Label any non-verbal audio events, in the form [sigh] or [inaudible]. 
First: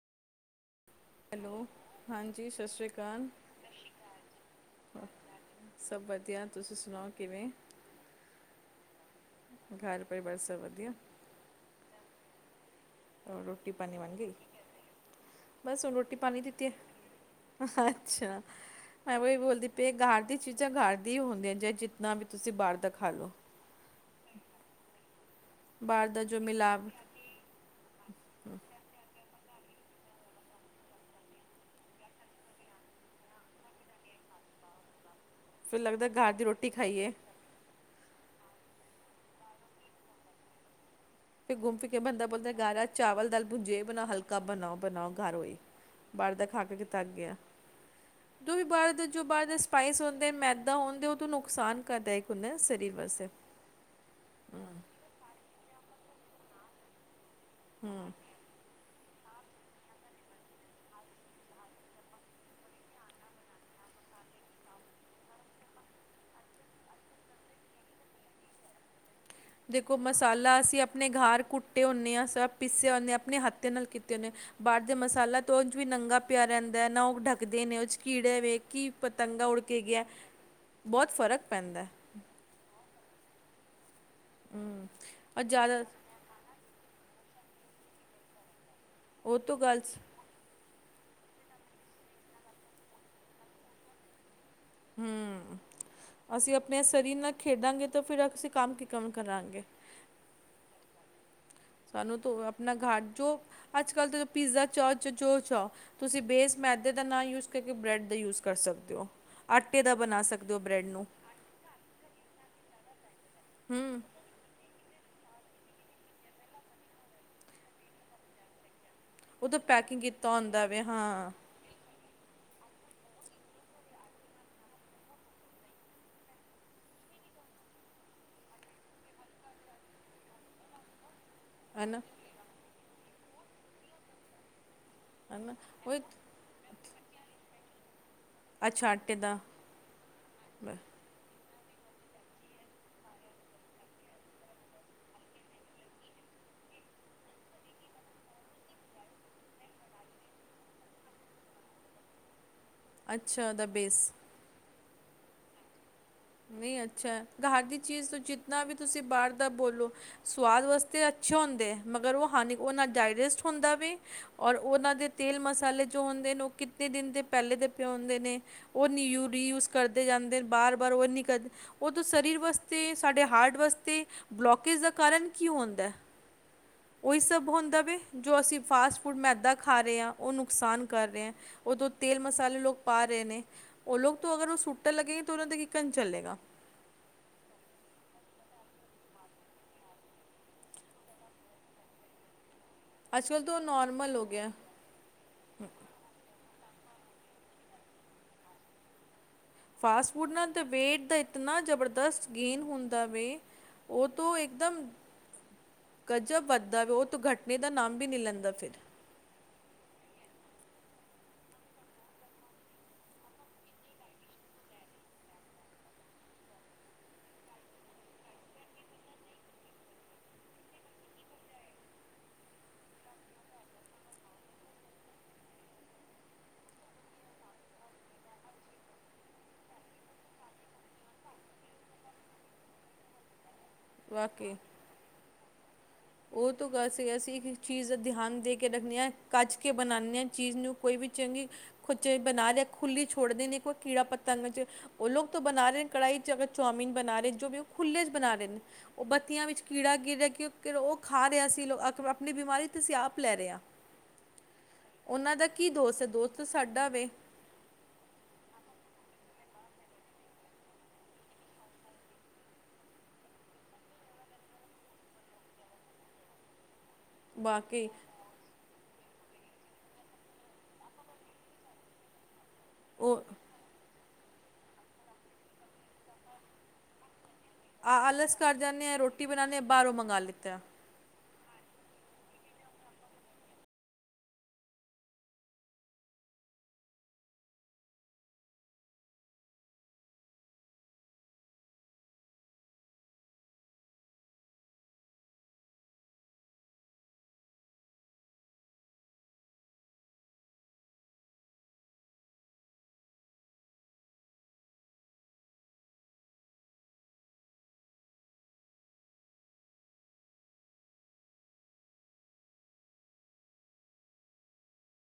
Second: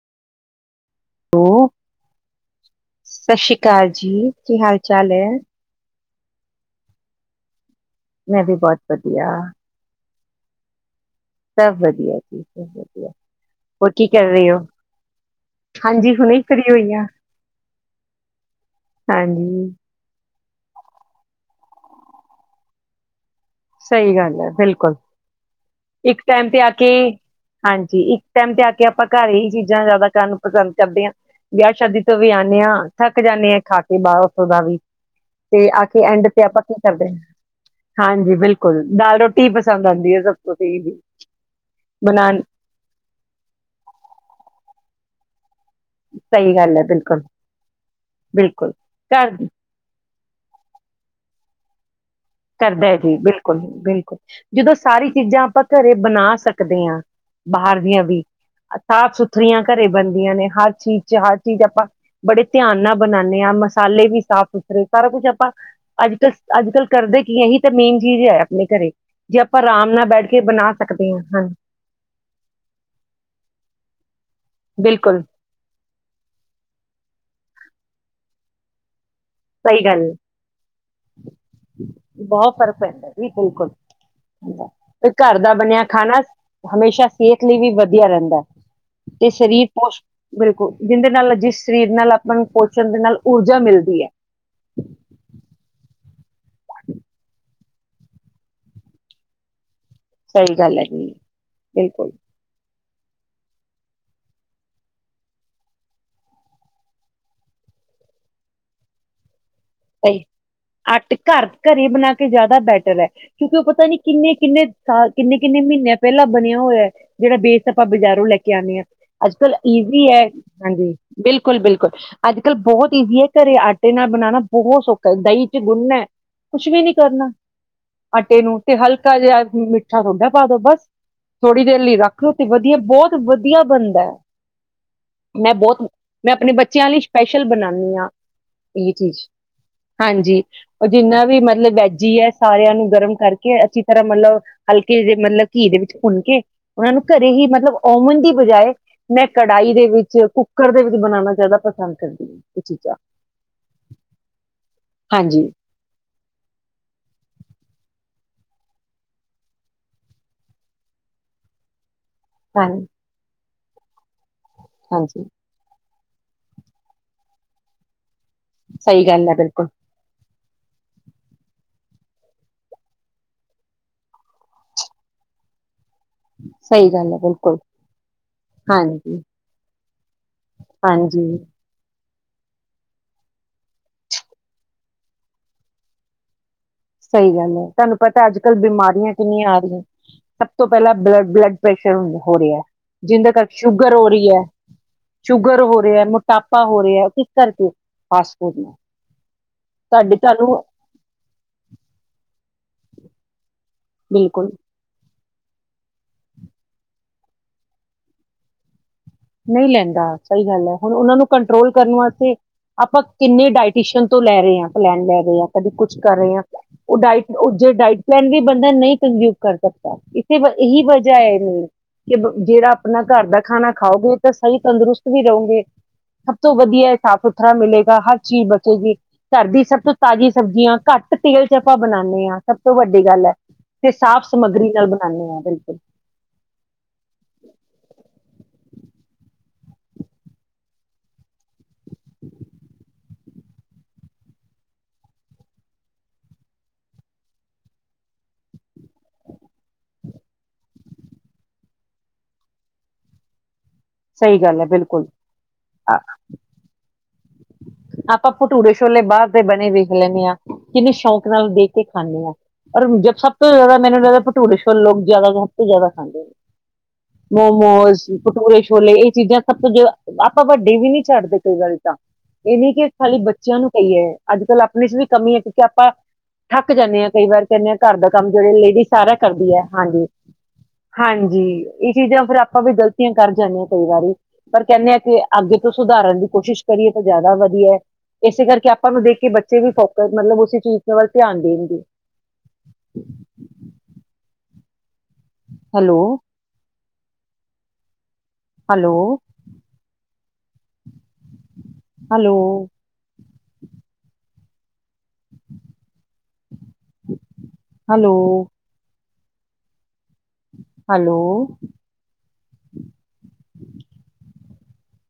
Hello, ਹਾਂਜੀ ਸਤਿ ਸ਼੍ਰੀ ਅਕਾਲ ਸਤਿ ਸ੍ਰੀ ਅਕਾਲ ਜੀ ਕੀ ਹਾਲ ਚਾਲ ਏ। ਸਭ ਵਧੀਆ ਤੁਸੀਂ ਸੁਣਾਓ ਕਿਵੇਂ ਮੈਂ ਵੀ ਬੋਤ ਵਧੀਆ। [unintelligible] ਸਬ ਵਧਿਆ? ਸਭ ਵਧੀਆ ਜੀ। ਸਭ ਵਧੀਆ। ਹੋਰ ਰੋਟੀ ਪਾਣੀ ਕੀ ਬਣ ਕਰ ਗਈ? ਰਹੇ ਹੋ? ਬਸ ਹੁਣ ਹਾਂਜੀ, ਰੋਟੀ ਹੁਣੇ ਪਾਣੀ ਹੀ ਫਰੀ ਦਿੱਤੀ ਏ, ਹੋਈ ਆ, ਅੱਛਾ ਮੈਂ ਓਹੀ ਹਾਂਜੀ। ਬੋਲਦੀ ਪਈ ਆ ਘਾਰ ਦੀ ਚੀਜ਼ਾਂ ਘਾਰ ਦੀ ਹੁੰਦੀਆਂ ਜੇ ਜਿਤਨਾ ਵੀ ਤੁਸੀਂ ਬਾਹਰ ਦਾ ਖਾਾਲੋ। ਸਹੀ ਗੱਲ ਹੈ ਬਿਲਕੁਲ। ਬਾਹਰ ਇੱਕ ਦਾ ਜੋ ਟਾਈਮ ਤੇ ਆ ਕੇ, ਮਿਲਾਵ ਹਾਂਜੀ ਇੱਕ ਟਾਈਮ ਤੇ ਆ ਕੇ ਆਪਾਂ ਘਰ ਹੀ ਚੀਜ਼ਾਂ ਜ਼ਿਆਦਾ ਕਾਨੂੰ ਪਸੰਦ ਕਰਦੇ ਹਾਂ, ਵਿਆਹ ਸ਼ਾਦੀ ਤੋਂ ਵੀ ਆਉਂਣੇ ਹਾਂ, ਥੱਕ ਜਾਂਣੇ ਹਾਂ ਖਾ ਕੇ ਬਾਹਰ, ਉੱਥੋਂ ਦਾ ਵੀ। ਤੇ ਫਿਰ ਆ ਕੇ ਲੱਗਦਾ ਐਂਡ ਘਰ ਤੇ ਦੀ ਆਪਾਂ ਰੋਟੀ ਕੀ ਕਰਦੇ ਖਾਈਏ ਹਾਂ? ਹਾਂਜੀ। ਬਿਲਕੁਲ, ਦਾਲ ਰੋਟੀ ਹੀ ਪਸੰਦ ਆਉਂਦੀ ਹੈ ਸਭ ਤੋਂ ਸਹੀ ਜੇ। ਫਿਰ ਘੁੰਮ ਫਿਰ ਕੇ ਬੰਦਾ ਬੋਲਦਾ ਘਰ ਆ ਚਾਵਲ ਦਾਲ ਭੂੰਜੇ ਬਣਾਓ, ਹਲਕਾ ਬਣਾਓ। ਬਣਾਓ ਘਰ ਓਹੀ। ਬਾਹਰ ਦਾ ਸਹੀ ਖਾ ਕੇ ਗੱਲ ਹੈ, ਵੀ ਥਕ ਗਏ ਆ, ਜੋ ਵੀ ਬਿਲਕੁਲ-ਬਿਲਕੁਲ ਬਾਹਰ ਦਾ ਜੋ ਘਰ ਬਾਹਰ ਦਾ ਸਪਾਈਸ ਹੁੰ ਤੇ ਮੈਦਾ ਹੋਣ ਦੇ ਉਹ ਤੂੰ ਨੁਕਸਾਨ ਕਰਦਾ ਕਰਦਾ ਹੈਂ ਜੀ, ਬਿਲਕੁਲ-ਬਿਲਕੁਲ ਜਦੋਂ ਸਾਰੀ ਚੀਜ਼ਾਂ ਆਪਾਂ ਘਰੇ ਬਣਾ ਸਕਦੇ ਹਾਂ ਬਾਹਰ ਦੀਆਂ ਵੀ ਸਾਫ਼ ਸੁਥਰੀਆਂ ਘਰੇ ਬਣਦੀਆਂ ਨੇ, ਹਰ ਚੀਜ਼ ਚ ਹਰ ਚੀਜ਼ ਆਪਾਂ ਬੜੇ ਧਿਆਨ ਨਾਲ ਬਣਾਉਂਣੇ ਹਾਂ, ਮਸਾਲੇ ਵੀ ਸਾਫ਼ ਸੁਥਰੇ, ਸਾਰਾ ਕੁਛ ਆਪਾਂ ਅੱਜ ਟਸ, ਅੱਜ ਕੱਲ੍ਹ ਕਰਦੇ ਕੀ ਏ? ਇਹੀ ਤਾਂ ਮੇਨ ਚੀਜ਼ ਹੈ ਆਪਣੇ ਘਰੇ। ਜੇ ਆਪਾਂ ਆਰਾਮ ਦੇਖੋ ਨਾਲ ਬੈਠ ਕੇ ਮਸਾਲਾ ਬਣਾ ਅਸੀਂ ਆਪਣੇ ਸਕਦੇ ਹਾਂ ਘਾਰ ਹਾਂ ਕੁੁੱਟੇ ਹੁੰਣੇ ਹਾਂ, ਸਭ ਪੀਸੇ ਹੁੰਣੇ ਹ ਆਪਣੇ ਹੱਥ ਦੇ ਨਾਲ ਕੀਤੇ ਹੁੰਣੇ ਆ ਬਾਹਰ ਦੇ ਬਿਲਕੁਲ ਮਸਾਲਾ ਤੋਂ ਉਂਜ ਵੀ ਨੰਗਾ ਪਿਆ ਰਹਿੰਦਾ ਹੈ ਨਾ ਉਹ। ਡਢੱਕਦੇ ਨੇ, ਉਹ ਚ ਕੀੜੇ ਵੇ ਕਿ ਪਤੰਗਾਂ ਉੱਡ ਕੇ ਸਹੀ ਗੱਲ ਗਿਆ, ਹੈ, ਬਹੁਤ ਫ਼ਰਕ ਪੈਂਦਾ ਏ। ਬਹੁਤ ਫ਼ਰਕ ਪੈਂਦਾ ਜੀ ਬਿਲਕੁਲ। ਤੇ ਘਰ ਔਰ ਦਾ ਜ਼ਿਆਦਾ ਬਣਿਆ ਖਾਣਾ, ਹਮੇਸ਼ਾ ਸਿਹਤ ਲਈ ਵੀ ਵਧੀਆ ਰਹਿੰਦਾ। ਤੇ ਉਹ ਤੋਂ ਸ਼ਰੀਰ ਗੱਲ ਸ- ਪੁਸ਼, ਬਿਲਕੁਲ। ਜਿੰਦੇ ਨਾਲ ਜਿਸ ਸਰੀਰ ਨਾਲ ਆਪਾਂ ਨੂੰ ਪੋਸ਼ਣ ਦੇ ਨਾਲ ਊਰਜਾ ਮਿਲਦੀ ਹੈ। ਹਮ, ਅਸੀਂ ਆਪਣੇ ਸਰੀਰ ਨਾਲ ਖੇਡਾਂਗੇ ਤਾਂ ਫਿਰ ਅਸੀਂ ਕੰਮ ਕੀ ਕੰਮ ਕਰਾਂਗੇ? ਸਹੀ ਗੱਲ ਹੈ ਜੀ। ਬਿਲਕੁਲ ਸਾਨੂੰ ਤੋਂ ਆਪਣਾ ਘਾਰ ਜੋ, ਅੱਜ ਕੱਲ ਤੇ ਪੀਜ਼ਾ ਚਾਹ ਜੋ-ਜੋ ਚਾਹੋ, ਤੁਸੀਂ ਬੇਸ ਮੈਦੇ ਦਾ ਨਾ ਯੂਜ਼ ਕਰਕੇ, ਬ੍ਰੈਡ ਦਾ ਯੂਜ਼ ਕਰ ਸਕਦੇ ਹੋ। ਆਟੇ ਦਾ ਬਣਾ ਸਹੀ, ਸਕਦੇ ਹੋ ਬ੍ਰੈਡ ਨੂੰ ਆਟੇ ਘਰ ਘਰੇ ਬਣਾ ਕੇ ਜਿਆਦਾ ਬੈਟ ਟਰ ਹੈਂ। ਕਿਉਂਕਿ ਉਹ ਪਤਾ ਨੀ ਹੂੰ ਕਿੰਨੇ-ਕਿੰਨੇ ਸਾਲ ਕਿੰਨੇ-ਕਿੰਨੇ ਮਹੀਨਿਆਂ ਪਹਿਲਾਂ ਬਣ ਹੋਇਆ ਏ, ਜਿਹੜਾ ਬੈਸ ਆਪਾਂ ਬਾਜ਼ਾਰੋਂ ਲੈ ਕੇ ਆਉਂਣੇ ਹਾਂ। ਉਹ ਅੱਜ-ਕੱਲ ਤਾਂ ਪੈਕਿੰਗ ਈਜ਼ੀ ਐ, ਕੀਤਾ ਹੁੰਦਾ ਵੇ ਹਾਂਜੀ ਹਾਂ ਬਿਲਕੁਲ-ਬਿਲਕੁਲ ਅੱਜ-ਕੱਲ੍ਹ ਬੋਹੋਤ ਈਜ਼ੀ ਏ ਘਰੇ ਆਟੇ ਨਾਲ ਬਣਾਣਾ ਬੋਹੋਤ ਸੌਖਾ ਐ। ਦਹੀਂ ਚ ਗੁੰਨਨਾ ਐ। ਕੁਛ ਵੀ ਨੀ ਕਰਨਾ, ਆਟੇ ਨੂੰ ਤੇ ਹਲਕਾ ਜਿਆ ਮਿੱਠਾ ਸੋਡਾ ਪਾ ਦੋ ਬਸ। ਥੋੜੀ ਦੇਰ ਲਈ ਹਨਾ ਰੱਖ ਦੋ [unintelligible] ਦੀ ਐ ਬੋਤ ਵਧੀਆ ਬਣਦੈ। ਮੈਂ ਹਨਾ ਬੋਤ ਉਹ ਮੈਂ ਆਪਣੇ ਬੱਚਿਆਂ ਲਈ ਸਪੈਸ਼ਲ ਬਣਾਨੀ ਆਂ ਅੱਛਾ ਆਟੇ ਦਾ ਹਾਂਜੀ ਬ- ਉਹ ਜਿੰਨਾ ਵੀ ਮਤ ਮਤਲਬ ਵੈਜ ਈ ਐ। ਸਾਰਿਆਂ ਨੂੰ ਗਰਮ ਕਰਕੇ ਅੱਛੀ ਤਰ੍ਹਾਂ ਮਤਲਬ ਹਲਕੇ ਜੀ ਮਤਲਬ ਘੀ ਦੇ ਵਿੱਚ ਭੁੰਨ ਕੇ ਉਹਨਾ ਨੂੰ ਘਰੇ ਹੀ ਮਤਲਬ ਔਵਨ ਦੀ ਬਜਾਏ ਮੈਂ ਕੜਾਈ ਦੇ ਵਿੱਚ, ਕੁੱਕਰ ਦੇ ਵਿੱਚ ਬਣਾਣਾ ਜ਼ਿਆਦਾ ਪਸੰਦ ਕਰਦੀ ਇਹ ਚੀਜ਼ਾਂ ਅੱਛਾ ਔਦਾ ਬੇਸ ਹਾਂਜੀ। ਨਈ ਅੱਛਾ ਐ। ਘਾਰ ਦੀ ਚੀਜ਼ ਤੋਂ ਜਿਤਨਾ ਵੀ ਤੁਸੀ ਬਾਰ ਦਾ ਬੋਲੋ ਸਵਾਦ ਵਾਸਤੇ ਅੱਛੇ ਹੋਂਦੇ ਐ ਮਗਰ ਵੋ ਹਾਨੀ ਹਾਂ ਔ ਨਾ ਡਾਇਜੈਸਟ ਹੁੰਦਾ ਵੀ ਔਰ ਔਨਾਂ ਦੇ ਹਾਂਜੀ ਤੇਲ ਮਸਾਲੇ ਜੋ ਹੁੰਦੇ ਨੇ ਔ ਕਿਤਨੇ ਦਿਨ ਦੇ ਪੈਲੇ ਦੇ ਪੇ ਹੁੰਦੇ ਨੇ। ਔਨ ਸਹੀ ਗੱਲ ਯੂ ਹੈ ਰੀ ਯੂਜ ਬਿਲਕੁਲ ਕਰਦੇ ਜਾਂਦੇ ਨ। ਬਾਰ ਬਰ ਔ ਨੀ ਕਦ, ਔ ਤੋਂ ਸਰੀਰ ਵਾਸਤੇ, ਸਾਡੇ ਹਾਰਟ ਵਾਸਤੇ ਬਲੋਕੇਜ਼ ਦਾ ਕਾਰਨ ਕੀ ਹੋਂਦੈ? ਸਹੀ ਗੱਲ ਹੈ ਔਈ ਸਭ ਬਿਲਕੁਲ ਹੁੰਦਾ ਵੇ ਜੋ ਅਸੀ ਫਾਸਟ ਫੂਡ, ਹਾਂਜੀ ਮੈਦਾ ਖਾ ਰਏ ਆਂ। ਔ ਨੁਕਸਾਨ ਕਰ ਹਾਂਜੀ ਰਿਐਂ ਔਦੋਂ ਤੇਲ ਮਸਾਲੇ ਲੋਕ ਪਾ ਰੇ ਨੇ। ਔ ਲੋਕ ਤੋ ਅਗਰ ਔ ਸੁੱਟਣ ਲੱਗੇਗੇ ਤਾ ਔਨਾਂ ਦਾ ਕੱਕਨ ਚੱਲੇਗਾ। ਸਈ ਗੱਲ ਐ। ਤੁਆਨੂੰ ਪਤੈ ਅੱਜ-ਕੱਲ ਬਿਮਾਰੀਆਂ ਕਿੰਨੀਆਂ ਆ ਰਹੀਐ। ਸਭ ਤੋਂ ਪਹਿਲਾਂ ਬਲ ਬਲੱਡ ਪ੍ਰੈਸ਼ਰ ਹੋ ਰਿਹੈ। ਅੱਜ ਜਿੰਦੇ ਕੱਲ੍ਹ ਤਾਂ ਕਰਕੇ ਉਹ ਸ਼ੁੱਗਰ ਹੋ ਨੋਰਮਲ ਰੀ ਐ, ਗਿਆ। ਸ਼ੁੱਗਰ ਹੋ ਰਿਐ, ਮੋਟਾਪ ਪਾ ਹੋ ਰਿਐ। ਕਿਸ ਕਰਕੇ? ਫਾਸਟ ਫੂਡ ਨੂੰ ਫਾਸਟ ਫੂਡ ਨਾਲ ਤੇ ਵੇਟ ਦਾ ਇਤਨਾ ਜਬਰ ਦਸਤ ਗੇਨ ਹੁੰਦਾ ਵੇ ਔ ਤੋ ਬਿਲਕੁਲ ਏਕਦਮ ਗਜ਼ਬ ਵੱਧਦਾ ਵੇ। ਔ ਤੋ ਘਟਨੇ ਦਾ ਨਾਮ ਵੀ ਨੀ ਲੈਂਦਾ ਫਿਰ। ਨਈ ਲੈਂਦਾ, ਸਈ ਗੱਲ ਐ। ਹੁਣ ਉਹਨਾਂ ਨੂੰ ਕੰਟਰੋਲ ਕਰਨ ਵਾਸਤੇ ਆਪਾਂ ਕਿੰਨੇ ਡਾਇਟੀਸ਼ਨ ਤੋਂ ਲੈ ਰੇ ਆਂ, ਪਲੈਨ ਲੈ ਰੇ ਆਂ। ਕਦੀ ਕੁਛ ਕਰ ਰੇ ਆਂ। ਔ ਡਾਈਟ, ਔ ਜੇ ਡਾਈਟ ਪਲੈਨ ਵੀ ਬੰਦਾ ਨਈ ਕੰਜਿਊਮ ਕਰ ਸਕਦਾ। ਇਸੇ ਗਲ ਇਹੀ ਵਜ੍ਹਾ ਐ ਮੇਨ ਕਿ ਬ ਜਿਹੜਾ ਆਪਣਾ ਘਰ ਦਾ ਖਾਣਾ ਖਾਔਗੇ ਤਾਂ ਸਈ ਤੰਦਰੁਸਤ ਵੀ ਰਉਂਗੇ। ਸਭ ਤੋਂ ਵਧੀਆ ਇਹ ਸਾਫ਼ ਸੁਥਰਾ ਮਿਲੇਗਾ। ਹਰ ਚੀਜ਼ ਬਚੇਗੀ। ਘਰ ਦੀ ਸਭ ਤੋਂ ਤਾਜ਼ੀ ਸਬਜ਼ੀਆਂ ਘੱਟ ਤੇਲ ਚ ਆਪਾਂ ਬਨਾਨੇ ਆਂ, ਸਭ ਤੋਂ ਵੱਡੀ ਗੱਲ ਐ ਤੇ ਸਾਫ਼ ਸਮੱਗਰੀ ਨਾਲ ਬਨਾਨੇ ਆਂ। ਬਿਲਕੁਲ। ਔ ਤੋਂ ਗੱਲ ਸਈ ਅ। ਅਸੀ ਇੱਕ-ਇੱਕ ਚੀਜ਼ ਦਾ ਧਿਆਨ ਦੇ ਕੇ ਰੱਖਨੇ ਐ। ਕੱਜ ਕੇ ਬਨਾਨੇ ਐ ਚੀਜ਼ ਨੂੰ ਕੋਈ ਵੀ ਚੰਗੀ ਕੁਛ ਬਣਾ ਰਿਐ ਖੁੱਲੀ ਛੋੜਦੇ ਨੇ ਕੋਈ ਕੀੜਾ ਪਤੰਗਾ ਜ ਔ ਲੋਗ ਤੋ ਬਣਾ ਰੇ ਨ ਕੜਾਈ ਚ ਅਗਰ ਚੌਮਿਨ ਬਣਾ ਰੇ ਜੋ ਬੀ ਉਹ ਖੁੱਲੇ ਚ ਬਣਾ ਰੇ ਨ। ਔ ਬੱਤੀਆਂ ਵਿੱਚ ਕੀੜਾ ਗਿਰ ਰਿਐ ਕੀ ਔ ਕਿੱਕਰ [unintelligible] ਔ ਖਾ ਰਿਹਾ ਸੀ ਆਪਣੀ ਬਿਮਾਰੀ ਤੇ ਅਸੀਂ ਆਪ ਲੈ ਰਹੇ ਹਾਂ ਸਹੀ ਗੱਲ ਹੈ ਬਿਲਕੁਲ ਉਹਨਾਂ ਦਾ ਕੀ ਦੋਸਤ ਹੈ ਦੋਸਤ ਸਾਡਾ ਵੇ ਆਪਾਂ ਭਟੂਰੇ ਛੋਲੇ ਬਾਹਰ ਦੇ ਬਣੇ ਵੇਖ ਲੈਂਦੇ ਹਾਂ ਕਿੰਨੇ ਸ਼ੌਂਕ ਨਾਲ ਦੇਖ ਕੇ ਖਾਂਦੇ ਹਾਂ ਰ ਜ ਸਭ ਤੋਂ ਜ਼ਿਆਦਾ ਮੈਨੂੰ ਲੱਗਦਾ ਭਟੂਰੇ ਛੋਲੇ ਲੋਕ ਜ਼ਿਆਦਾ ਸਭ ਤੋਂ ਜ਼ਿਆਦਾ ਖਾਂਦੇ ਨੇ ਬਾਕੀ ਮੋਮੋਸ ਭਟੂਰੇ ਛੋਲੇ ਇਹ ਚੀਜ਼ਾਂ ਸਭ ਤੋਂ ਜੇ ਆਪਾਂ ਵੱਡੇ ਵੀ ਨੀ ਛੱਡਦੇ ਕਈ ਵਾਰੀ [unintelligible] ਇਹ ਨਹੀਂੀ ਕਿ ਖਾਲੀ ਉਹ ਬੱਚਿਆਂ ਨੂੰ ਕਹੀਏ ਅੱਜ ਕੱਲ੍ਹ ਆਪਣੇ ਚ ਵੀ ਕਮੀ ਹੈ ਕਿਉਂਕਿ ਆਪਾਂ ਥੱਕ ਜਾਂਦੇ ਹਾਂ ਕਈ ਵਾਰ ਕਿੰਨ ਆ ਘਰ ਦਾ ਕੰਮ ਆਲਸ ਜਿਹੜੇ ਕਰ ਲੇਡੀਜ਼ ਜਾਂਦੇ ਆ ਸਾਰਾ ਰੋਟੀ ਕਰਦੀ ਬਣਾਉਂਦੇ ਹੈ ਹਾਂ ਬਾਹਰੋਂ ਹਾਂਜੀ ਮੰਗਵਾ ਲਿੱਤਾ ਹਾਂਜੀ ਜੀ ਇਹ ਚੀਜ਼ਾਂ ਫੇਿਰ ਆਪਾਂ ਵੀ ਗ਼ਲਤੀਆਂ ਕਰ ਜਾਂਦੇ ਹਾਂ ਕਈ ਵਾਰੀ ਪਰ ਕਹਿੰਦੇ ਹਾਂ ਕਿ ਅੱਗੇ ਤੋਂ ਸੁਧਾਰਨ ਦੀ ਕੋਸ਼ਿਸ਼ ਕਰੀਏ ਤਾਂ ਜ਼ਿਆਦਾ ਵਧੀਆ ਇਸੇ ਕਰਕੇ ਆਪਾਂ ਨੂੰ ਦੇਖ ਕੇ ਬੱਚੇ ਵੀ ਫੋਕਸ ਮਤਲਬ ਉਸੇ ਚੀਜ਼ ਦੇ ਵੱਲ ਧਿਆਨ ਦੇਣਗੇ hello hello hello hello hello